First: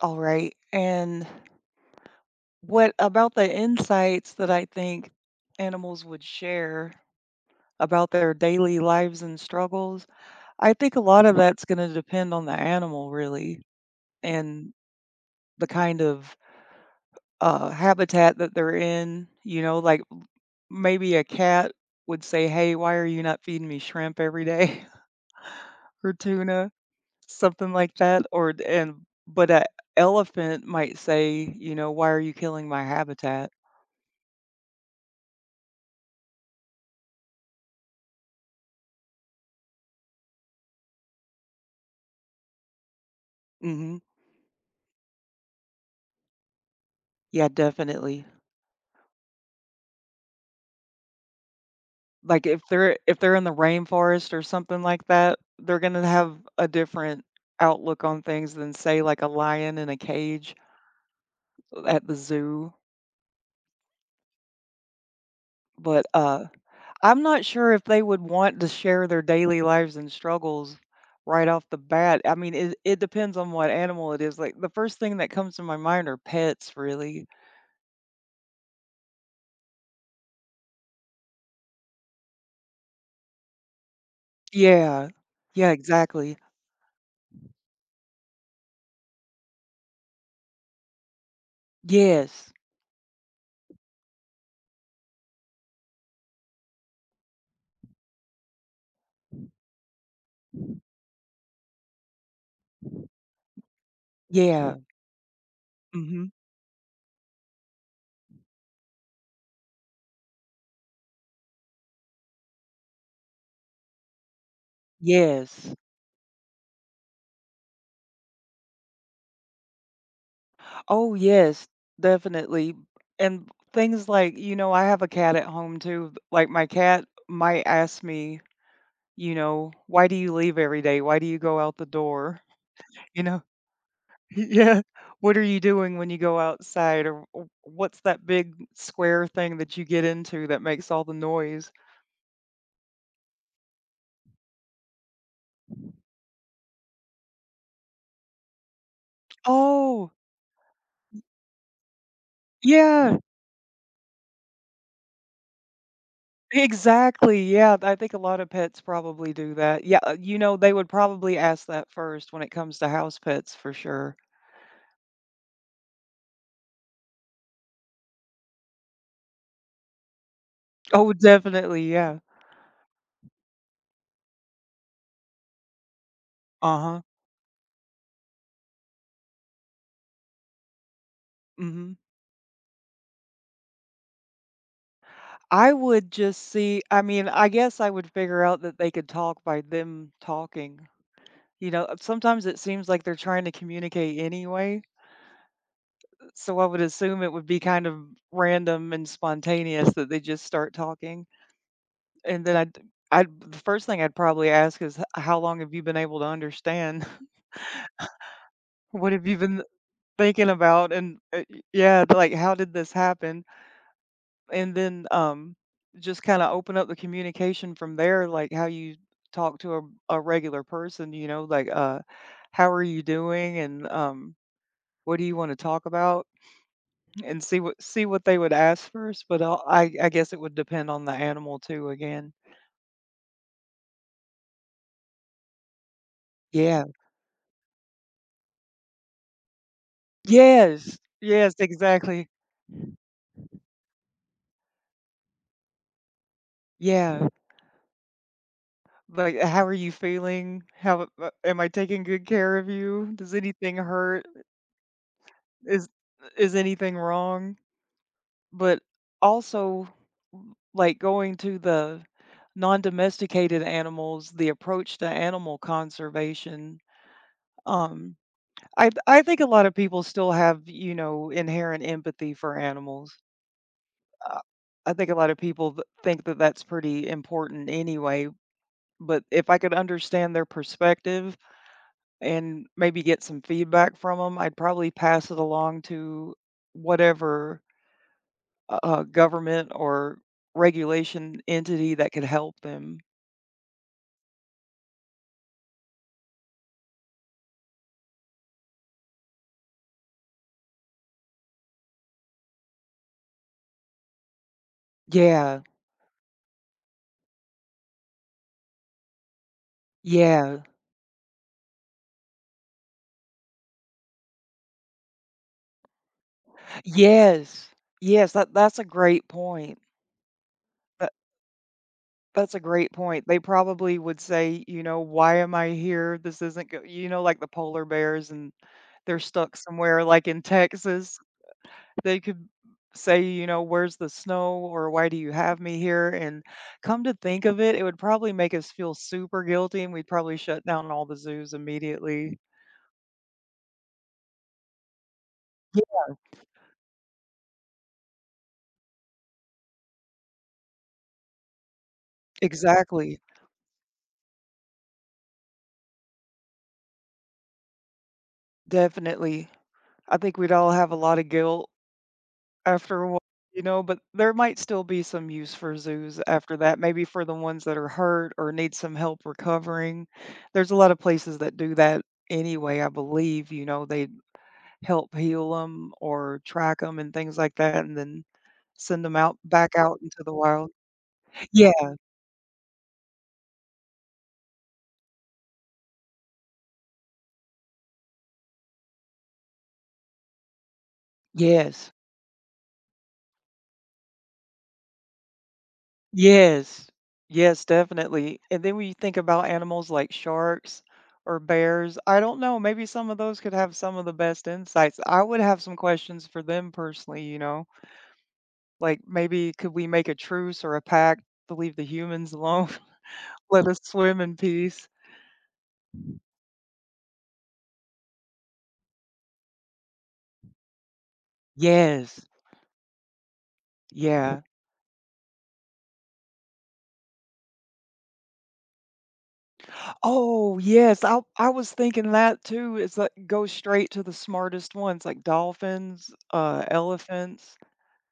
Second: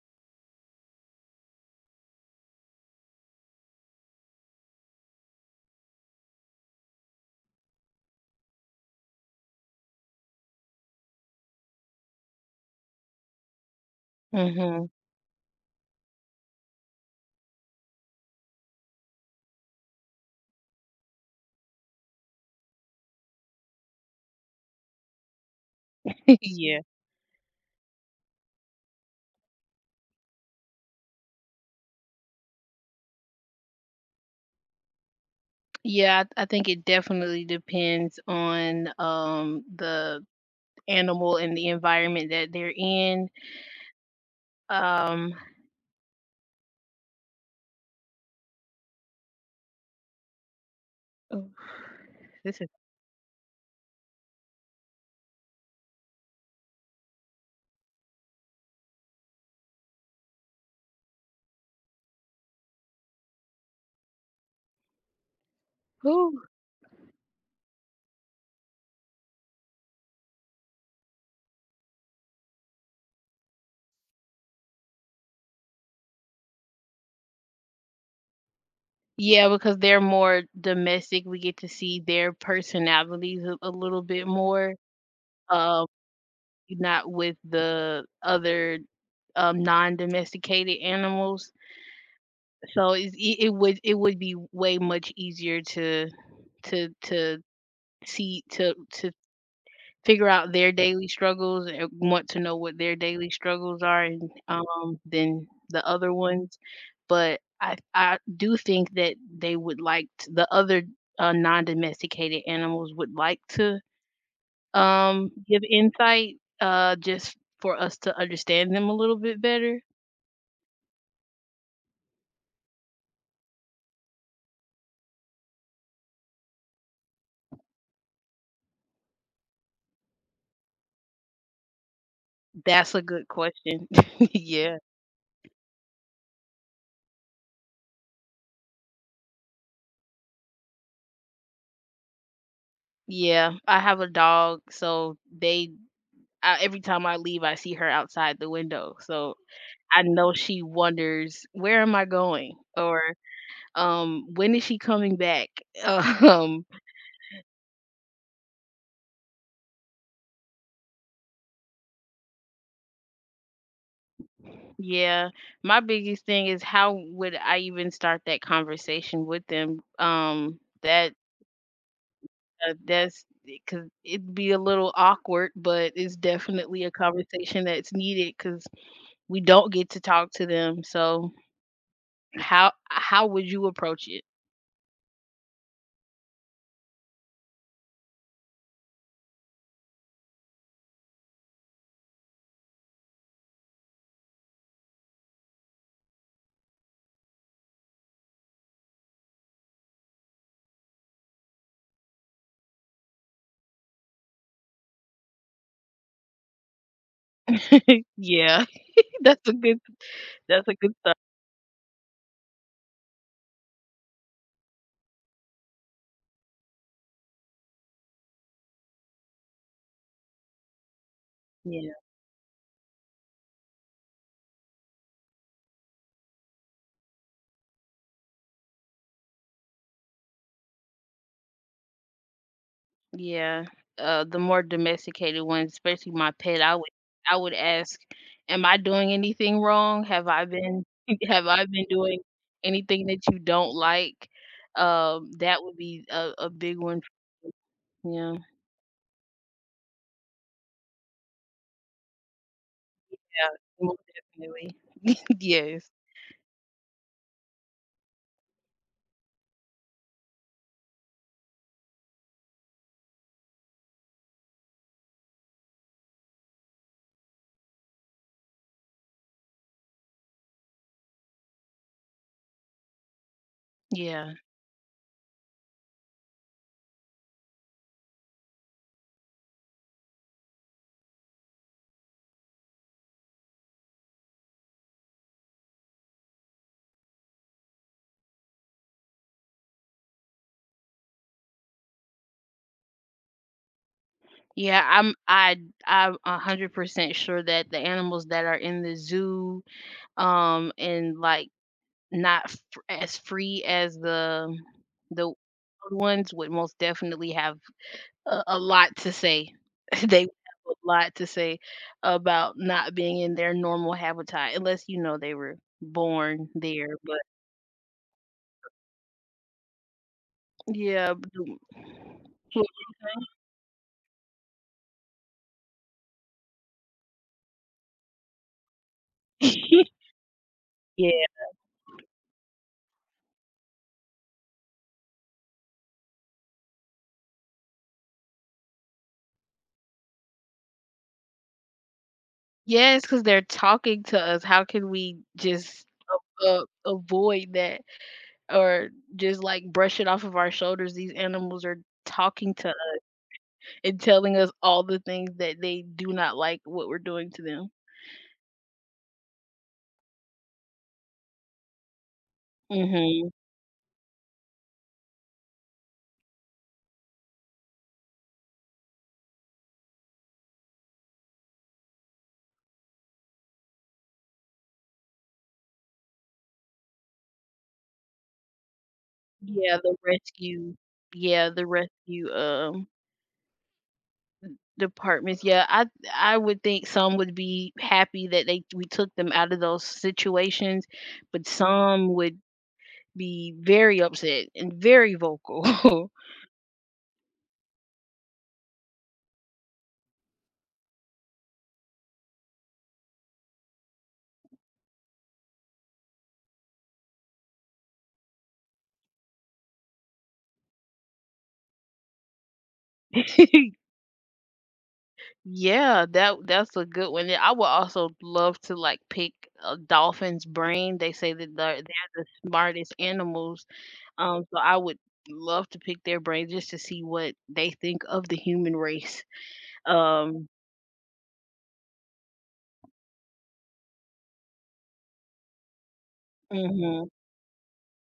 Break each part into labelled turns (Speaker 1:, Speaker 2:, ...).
Speaker 1: All right. And what about the insights that I think animals would share about their daily lives and struggles? I think a lot of that's going to depend on the animal, really, and
Speaker 2: Mhm.
Speaker 1: the kind of habitat that they're in. You know, like maybe a cat would say, "Hey, why are you not feeding me shrimp every day or tuna?"
Speaker 2: Yeah.
Speaker 1: Something like that. Or, and, but an elephant might say, "You know, why are you killing my habitat?"
Speaker 2: Yeah, I think it definitely depends on the animal and the environment that they're in.
Speaker 1: Hmm.
Speaker 2: Um
Speaker 1: Yeah, definitely.
Speaker 2: oof,
Speaker 1: Like if
Speaker 2: this is
Speaker 1: they're if they're in the rainforest or something like that, they're gonna have a different outlook on things than say like a lion in a cage at the zoo. But
Speaker 2: whew.
Speaker 1: I'm not sure if they would want to share their daily lives and struggles right off the bat. I mean, it depends on what animal it is. Like the first thing that comes to my mind are pets, really.
Speaker 2: Yeah, because they're more domestic, we get to see their personalities a little bit more.
Speaker 1: Yeah. Yeah,
Speaker 2: Um
Speaker 1: exactly.
Speaker 2: not with the other non-domesticated animals.
Speaker 1: Yes.
Speaker 2: So it would be way much easier to see to figure out their daily struggles and want to know what their daily struggles are
Speaker 1: Yeah.
Speaker 2: than the other
Speaker 1: Mhm.
Speaker 2: ones, but I do think that they would like t the other, non-domesticated animals would like to, give
Speaker 1: Yes.
Speaker 2: insight, just for us to understand them a little bit better.
Speaker 1: Oh, yes, definitely. And things like, you know, I have a cat at home too. Like my cat might ask me, you know, "Why do you leave every day? Why do you go out the door?"
Speaker 2: That's a
Speaker 1: You
Speaker 2: good
Speaker 1: know,
Speaker 2: question. Yeah.
Speaker 1: yeah. What are you doing when you go outside? Or "what's that big square thing that you get into that makes all the noise?"
Speaker 2: Yeah, I have a dog, so they I every time I leave, I see her outside the window, so I
Speaker 1: Oh,
Speaker 2: know she wonders, "Where am I going?" or,
Speaker 1: yeah,
Speaker 2: "When is she coming back?" Um,
Speaker 1: exactly. Yeah, I think a lot of pets probably do that. Yeah, you know, they would probably ask that first when it comes to house pets for sure.
Speaker 2: yeah, my biggest thing is how would I even start that conversation with them?
Speaker 1: Oh, definitely, yeah.
Speaker 2: That's because 'cause it'd be a little awkward, but it's definitely a
Speaker 1: Uh-huh.
Speaker 2: conversation that's needed because we don't get to talk to them. So,
Speaker 1: Mhm.
Speaker 2: how would you approach it?
Speaker 1: I would just see, I mean, I guess I would figure out that they could talk by them talking. You know, sometimes it seems like they're trying to communicate anyway, so I would assume it would be kind of random and spontaneous that they just start talking. And then I'd the first thing I'd probably ask is, "H how long have you been able to understand?
Speaker 2: Yeah.
Speaker 1: What have you
Speaker 2: That's a
Speaker 1: been
Speaker 2: good
Speaker 1: thinking
Speaker 2: that's a good
Speaker 1: about?"
Speaker 2: start.
Speaker 1: And, yeah, like, "How did this happen?" And then just kind of open up the communication from there, like how you talk to a regular person, you know, like
Speaker 2: Yeah.
Speaker 1: how are you doing, and what do you want to talk about, and see what they would ask first. But I'll, I guess it would depend on the animal too. Again,
Speaker 2: Yeah, the more domesticated ones, especially my pet,
Speaker 1: yeah,
Speaker 2: I would ask, "Am I doing anything wrong? Have I been
Speaker 1: yes,
Speaker 2: have
Speaker 1: yes,
Speaker 2: I been doing
Speaker 1: exactly,
Speaker 2: anything that you don't like?" That would be a big one.
Speaker 1: yeah.
Speaker 2: Yeah, yeah,
Speaker 1: Like, how are you feeling? How, am I taking good care of you? Does anything
Speaker 2: most
Speaker 1: hurt?
Speaker 2: definitely.
Speaker 1: Is
Speaker 2: Yes,
Speaker 1: is anything wrong? But also like going to the non-domesticated animals, the approach to animal conservation. Um, I think a lot of people still have, you know, inherent empathy for animals.
Speaker 2: yeah,
Speaker 1: Uh, I think a lot of people think that that's pretty important anyway. But if I could understand their perspective and maybe get some feedback from them, I'd probably pass it along to whatever government or regulation entity that could help them.
Speaker 2: yeah. I'm 100% sure that the animals that are in the zoo, and like Not f as free as the old
Speaker 1: Yeah.
Speaker 2: ones would most definitely have a lot to say. They would
Speaker 1: Yeah.
Speaker 2: have a lot to say about not being in their normal habitat, unless they were born there, but
Speaker 1: Yes. Yes, that that's a great point. That
Speaker 2: yeah,
Speaker 1: that's a great point. They probably would say, you know, "Why am I here? This isn't go—" You know, like the polar bears and they're stuck somewhere like in Texas.
Speaker 2: Yeah.
Speaker 1: They could say, you know, "Where's the snow?" or "Why do you have me here?" And come to think of it, it would probably make us feel super guilty and we'd probably shut down all the zoos immediately.
Speaker 2: Yes, because 'cause they're talking to us. How can we just
Speaker 1: Yeah,
Speaker 2: a avoid that or just, like, brush it off of our shoulders? These animals are talking to
Speaker 1: exactly.
Speaker 2: and telling us all the things that they do not like what we're doing to them.
Speaker 1: Definitely. I think we'd all have a lot of guilt after a while,
Speaker 2: Mhm.
Speaker 1: you know, but there might still be some use for zoos after that, maybe for the ones that are hurt or need some help recovering. There's a lot of places that do that anyway, I believe. You know, they help heal them or track them and things like that and then send them out back
Speaker 2: Yeah, the
Speaker 1: out into the wild.
Speaker 2: rescue yeah, the
Speaker 1: Yeah,
Speaker 2: rescue departments. Yeah, I would think some would be happy that they we took them out of those situations, but
Speaker 1: yes.
Speaker 2: some would be very upset and very vocal.
Speaker 1: Yes. Yes, definitely. And then when you think about animals like sharks or bears, I don't know, maybe some of those could have some of the best insights. I would have some questions for them personally, you know, like maybe could we make a truce or a pact to leave the humans alone? Let us swim in peace.
Speaker 2: Yeah, that's a good one. Yeah, I would also love to, like, pick a dolphin's brain. They say that they're
Speaker 1: Yes.
Speaker 2: the smartest animals.
Speaker 1: Yeah.
Speaker 2: So I would love to pick their brain just to see what they think of the human race. Um,
Speaker 1: Oh, yes. I was thinking that too. It's like go straight to the smartest ones, like dolphins,
Speaker 2: mhm,
Speaker 1: elephants,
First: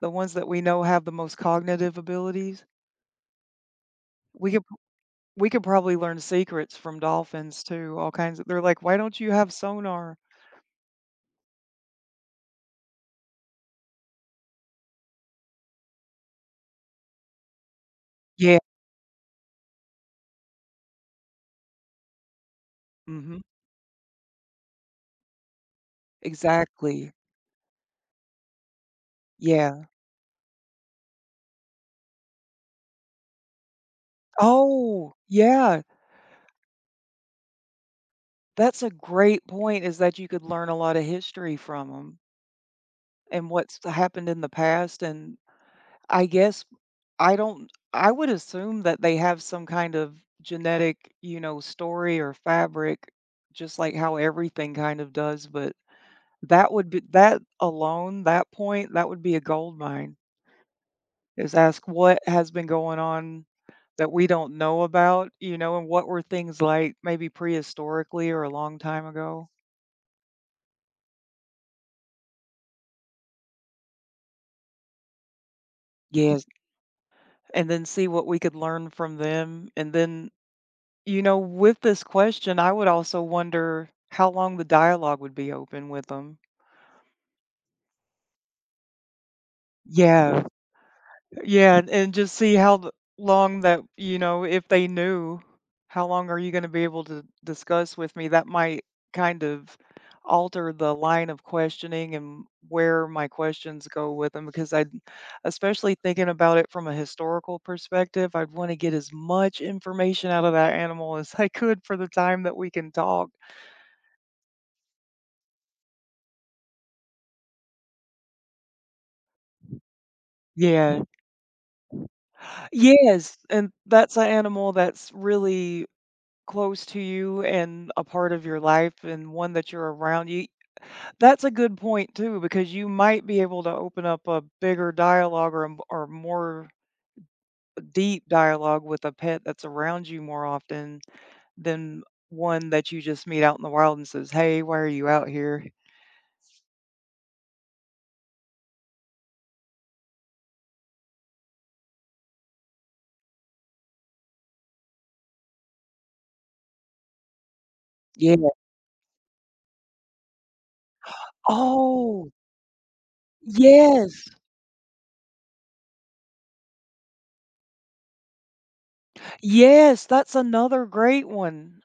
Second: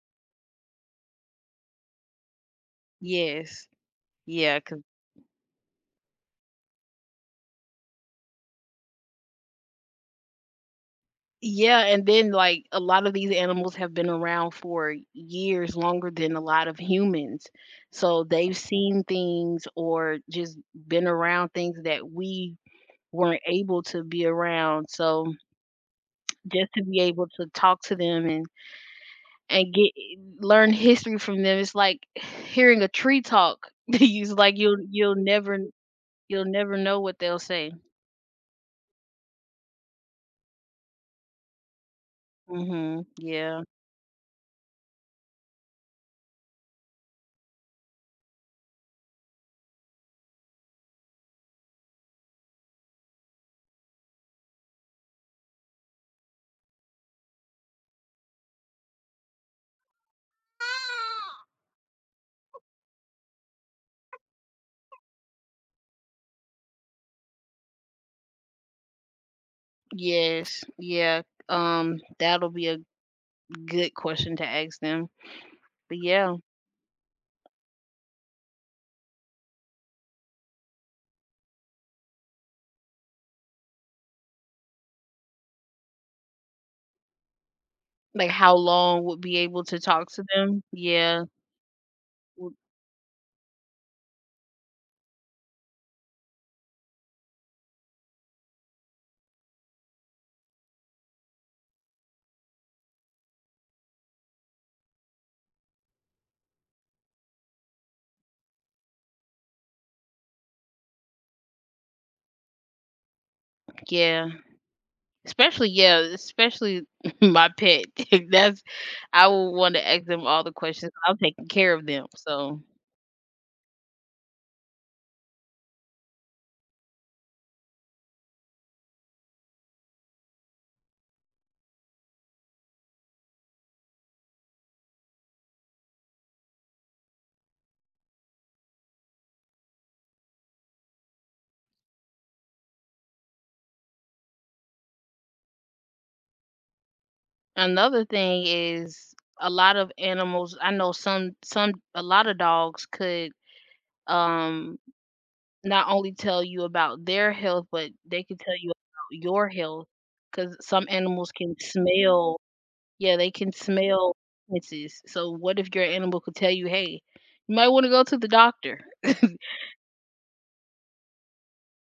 Speaker 1: the ones that we know have the most cognitive abilities.
Speaker 2: yes,
Speaker 1: We
Speaker 2: yeah,
Speaker 1: could
Speaker 2: 'cause
Speaker 1: we could probably learn secrets from dolphins too, all kinds of, they're like, "Why don't you have sonar?"
Speaker 2: yeah, and then like a lot of these animals have been around for years longer than a lot of humans, so they've
Speaker 1: Yeah,
Speaker 2: seen things or just been around things that we
Speaker 1: mhm,
Speaker 2: weren't able to be around. So just to be
Speaker 1: exactly,
Speaker 2: able to talk to them and
Speaker 1: yeah.
Speaker 2: get learn history from them. It's like hearing a tree talk. It's like
Speaker 1: Oh, yeah,
Speaker 2: you'll never know what they'll say.
Speaker 1: that's a great point, is that you could learn a lot of history from them
Speaker 2: Mhm.
Speaker 1: and
Speaker 2: Yeah.
Speaker 1: what's happened in the past, and I guess I don't, I would assume that they have some kind of genetic, you know, story or fabric, just like how everything kind of does, but that would be, that alone, that point, that would be a goldmine, is ask what has been going on that we don't know about, you know, and what were things like maybe prehistorically or a long time ago.
Speaker 2: Yes. Yeah. That'll be a good question to ask them. But yeah,
Speaker 1: Yes. And then see what we could learn from them. And then, you know, with this question, I would also wonder how long the dialogue would be open with them.
Speaker 2: like how long would be able to talk to
Speaker 1: Yeah.
Speaker 2: them? Yeah.
Speaker 1: Yeah, and just see
Speaker 2: w-
Speaker 1: how th— long, that, you know, if they knew, how long are you gonna be able to discuss with me? That might kind of alter the line of questioning and where my questions go with them, because I'd, especially thinking about it from a historical perspective, I'd wanna get as much information out of that animal as I could for the time that we can talk.
Speaker 2: Yeah. Especially Yeah, especially my pet. That's I would want to ask them all the questions.
Speaker 1: Yeah.
Speaker 2: I'm taking care of them. So
Speaker 1: Yes, and that's an animal that's really close to you and a part of your life and one that you're around, you, that's a good point too, because you might be able to open up a bigger dialogue or a m- or more deep dialogue with a pet that's around you more often than one that you just meet out in the wild and says, "Hey, why are you out here?"
Speaker 2: another thing is a lot of animals, I know some a lot of dogs could, um, not only tell you about their health, but they could
Speaker 1: Yeah.
Speaker 2: tell you about your health, because some animals can
Speaker 1: Oh
Speaker 2: smell yeah, they can smell
Speaker 1: yes,
Speaker 2: differences. So what if your animal could tell you, "Hey, you might wanna go to the doctor."
Speaker 1: yes, that's another great one.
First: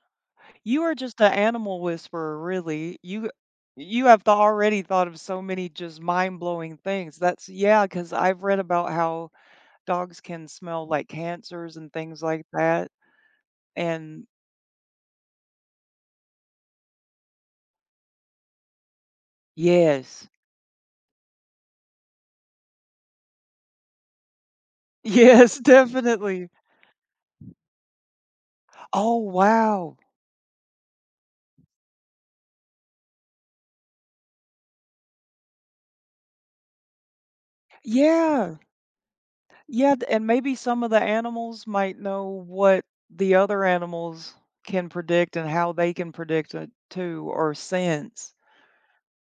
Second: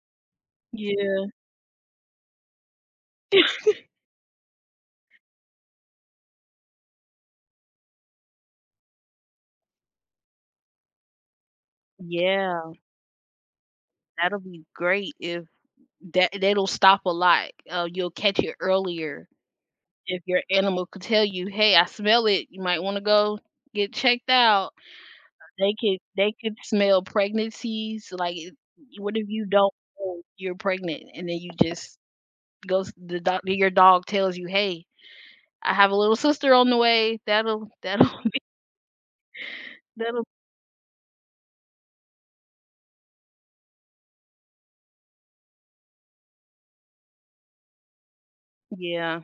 Speaker 1: You are just
Speaker 2: Yeah.
Speaker 1: an animal whisperer, really. You have already thought of so many just mind-blowing things. That's, yeah, because 'cause I've read about how dogs can smell like cancers and things like
Speaker 2: Yeah,
Speaker 1: that. And
Speaker 2: that'll be great if that'll stop a lot. You'll catch it earlier if
Speaker 1: yes.
Speaker 2: your animal could tell you, "Hey, I smell it, you might wanna go get checked out."
Speaker 1: Yes,
Speaker 2: They
Speaker 1: definitely.
Speaker 2: could smell pregnancies, like, it what
Speaker 1: Oh,
Speaker 2: if you don't
Speaker 1: wow.
Speaker 2: know you're pregnant and then you just goes the dog your dog tells you, "Hey, I have a little sister on the way." That'll that'll
Speaker 1: Yeah. Yeah, and
Speaker 2: that'll
Speaker 1: maybe some of the animals might know what the other animals can predict and how they can predict it too, or sense.
Speaker 2: Yeah,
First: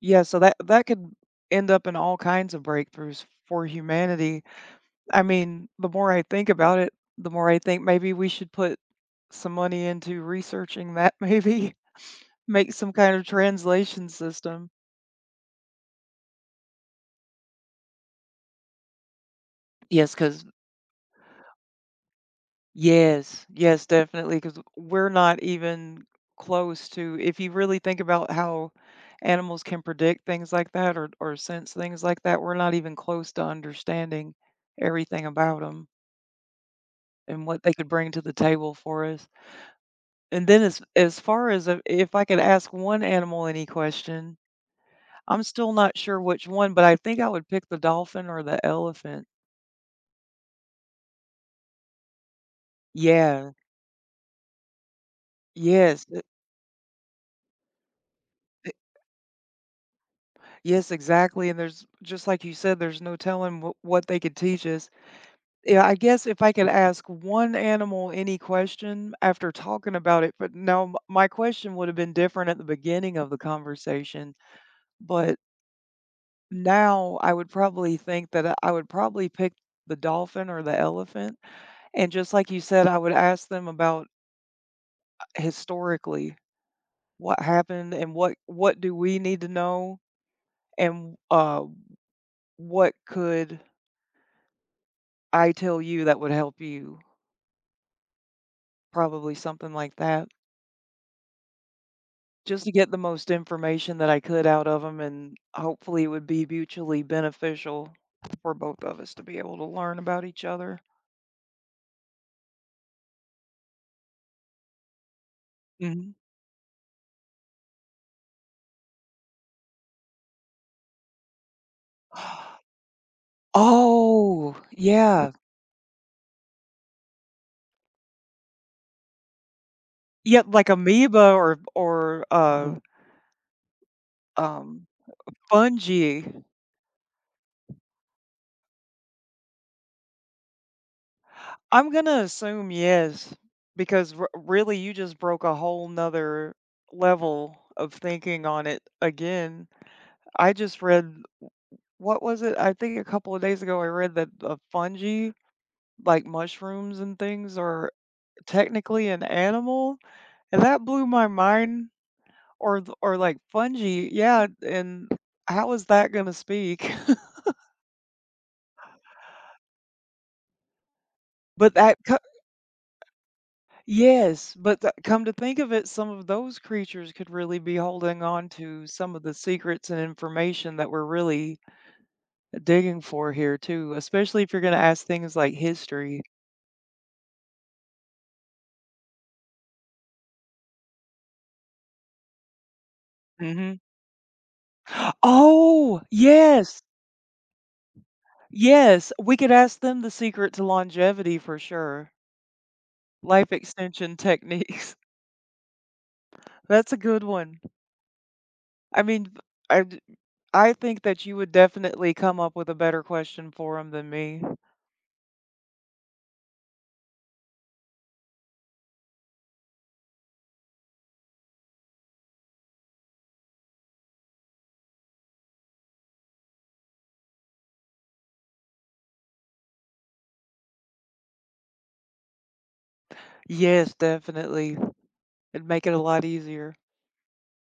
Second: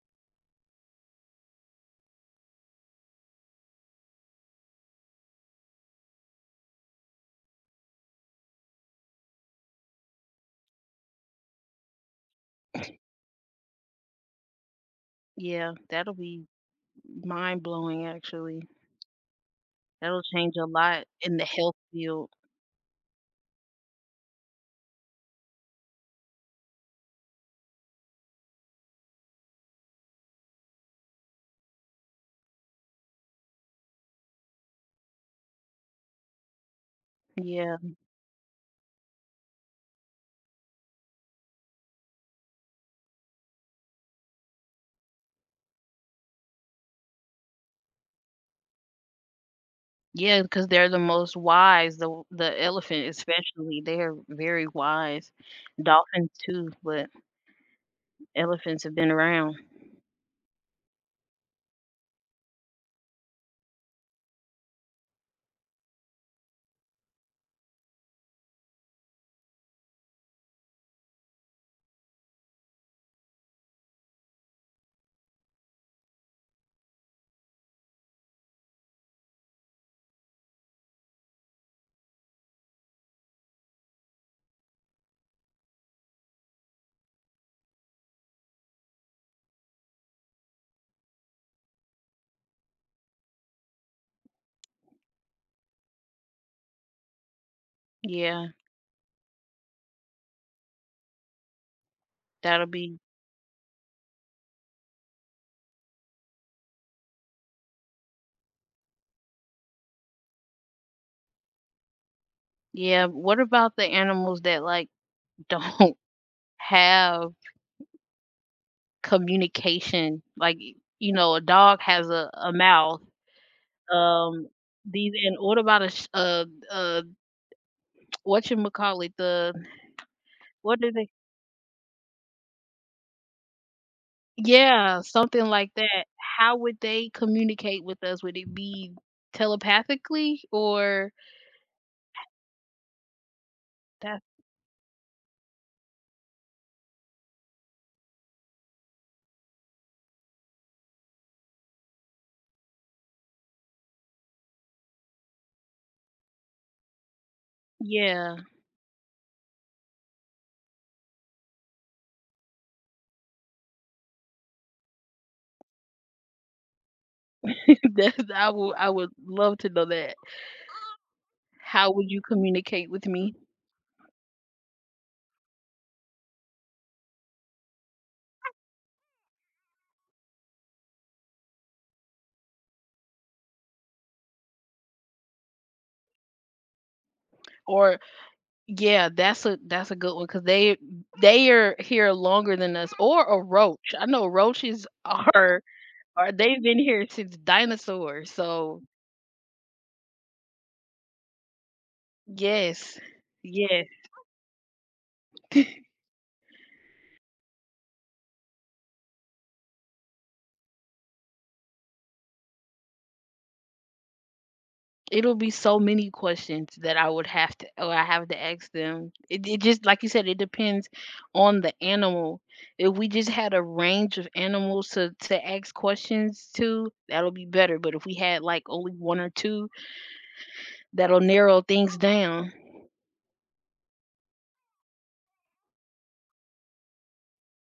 Speaker 1: Yeah, so that that could end up in all kinds of breakthroughs for humanity. I mean, the more I think about it, the more I think maybe we should put some money into researching that maybe make some kind of translation system.
Speaker 2: yeah, that'll be mind blowing, actually.
Speaker 1: Yes,
Speaker 2: That'll
Speaker 1: cuz
Speaker 2: change a lot in the health field.
Speaker 1: yes, yes, definitely, cuz we're not even close to, if you really think about how animals can predict things like that or sense things like that, we're not even close to understanding everything about them, and what they
Speaker 2: Yeah.
Speaker 1: could bring to the table for us. And then as far as, if I could ask one animal any question, I'm still not sure which one, but I think I would pick the dolphin or the elephant.
Speaker 2: Yeah, because 'cause they're the most wise, the elephant
Speaker 1: Yeah.
Speaker 2: especially, they're very wise.
Speaker 1: Yes. It—
Speaker 2: Dolphins too, but
Speaker 1: it—
Speaker 2: elephants have been around.
Speaker 1: yes, exactly. And there's, just like you said, there's no telling what they could teach us. Yeah, I guess if I could ask one animal any question, after talking about it, but no, my question would have been different at the beginning of the conversation. But now, I would probably think that I would probably pick the dolphin or the elephant, and just like you said, I would ask them about historically what happened and what do we need to know, and, what could I tell you that would help you?
Speaker 2: Yeah,
Speaker 1: Probably something like that, just
Speaker 2: that'll
Speaker 1: to get the
Speaker 2: be
Speaker 1: most information that I could out of them, and hopefully it would be mutually beneficial for both of us to be able to learn about each other.
Speaker 2: Yeah, what about the animals that, like, don't
Speaker 1: Mhm.
Speaker 2: have communication? Like, a dog has a mouth, um,
Speaker 1: Oh,
Speaker 2: these
Speaker 1: yeah.
Speaker 2: and what about a sh uh, what you call it the
Speaker 1: Yep, like
Speaker 2: what do they
Speaker 1: amoeba or, mhm, um,
Speaker 2: Yeah, something like that.
Speaker 1: fungi.
Speaker 2: How would they communicate with us? Would it be telepathically or
Speaker 1: I'm gonna assume yes, because
Speaker 2: that
Speaker 1: r really you just broke a whole, whole 'nother level of thinking on it again. I just read, what was it? I think a couple of days ago I read that the fungi, like mushrooms and things, are
Speaker 2: yeah.
Speaker 1: technically an animal, and that blew my mind. Or th— or like fungi, yeah, and how is that gonna speak?
Speaker 2: That's I would love to know that.
Speaker 1: But
Speaker 2: How
Speaker 1: that
Speaker 2: would
Speaker 1: c—
Speaker 2: you communicate with me?
Speaker 1: yes, but th— come to think of it, some of those creatures could really be holding on to some of the secrets and information that we're really digging for here too, especially if you're gonna ask things like history.
Speaker 2: Or Yeah, that's a good one because they are here longer than us or a
Speaker 1: Mhm.
Speaker 2: roach. I know roaches
Speaker 1: Oh,
Speaker 2: are they've been
Speaker 1: yes,
Speaker 2: here since dinosaurs. So,
Speaker 1: yes, we could ask them the secret to longevity for sure.
Speaker 2: yes.
Speaker 1: Life
Speaker 2: Yes.
Speaker 1: extension techniques. That's a good one. I mean, b— I d— I think that you would definitely come up with a better question for them than me.
Speaker 2: It'll be so many questions that I have to ask them. It, just like you said, it depends on the animal. If we just had a range of animals to ask questions to, that'll be better. But if we had like only one or two, that'll narrow things down.
Speaker 1: Yes, definitely. It'd make it a lot easier.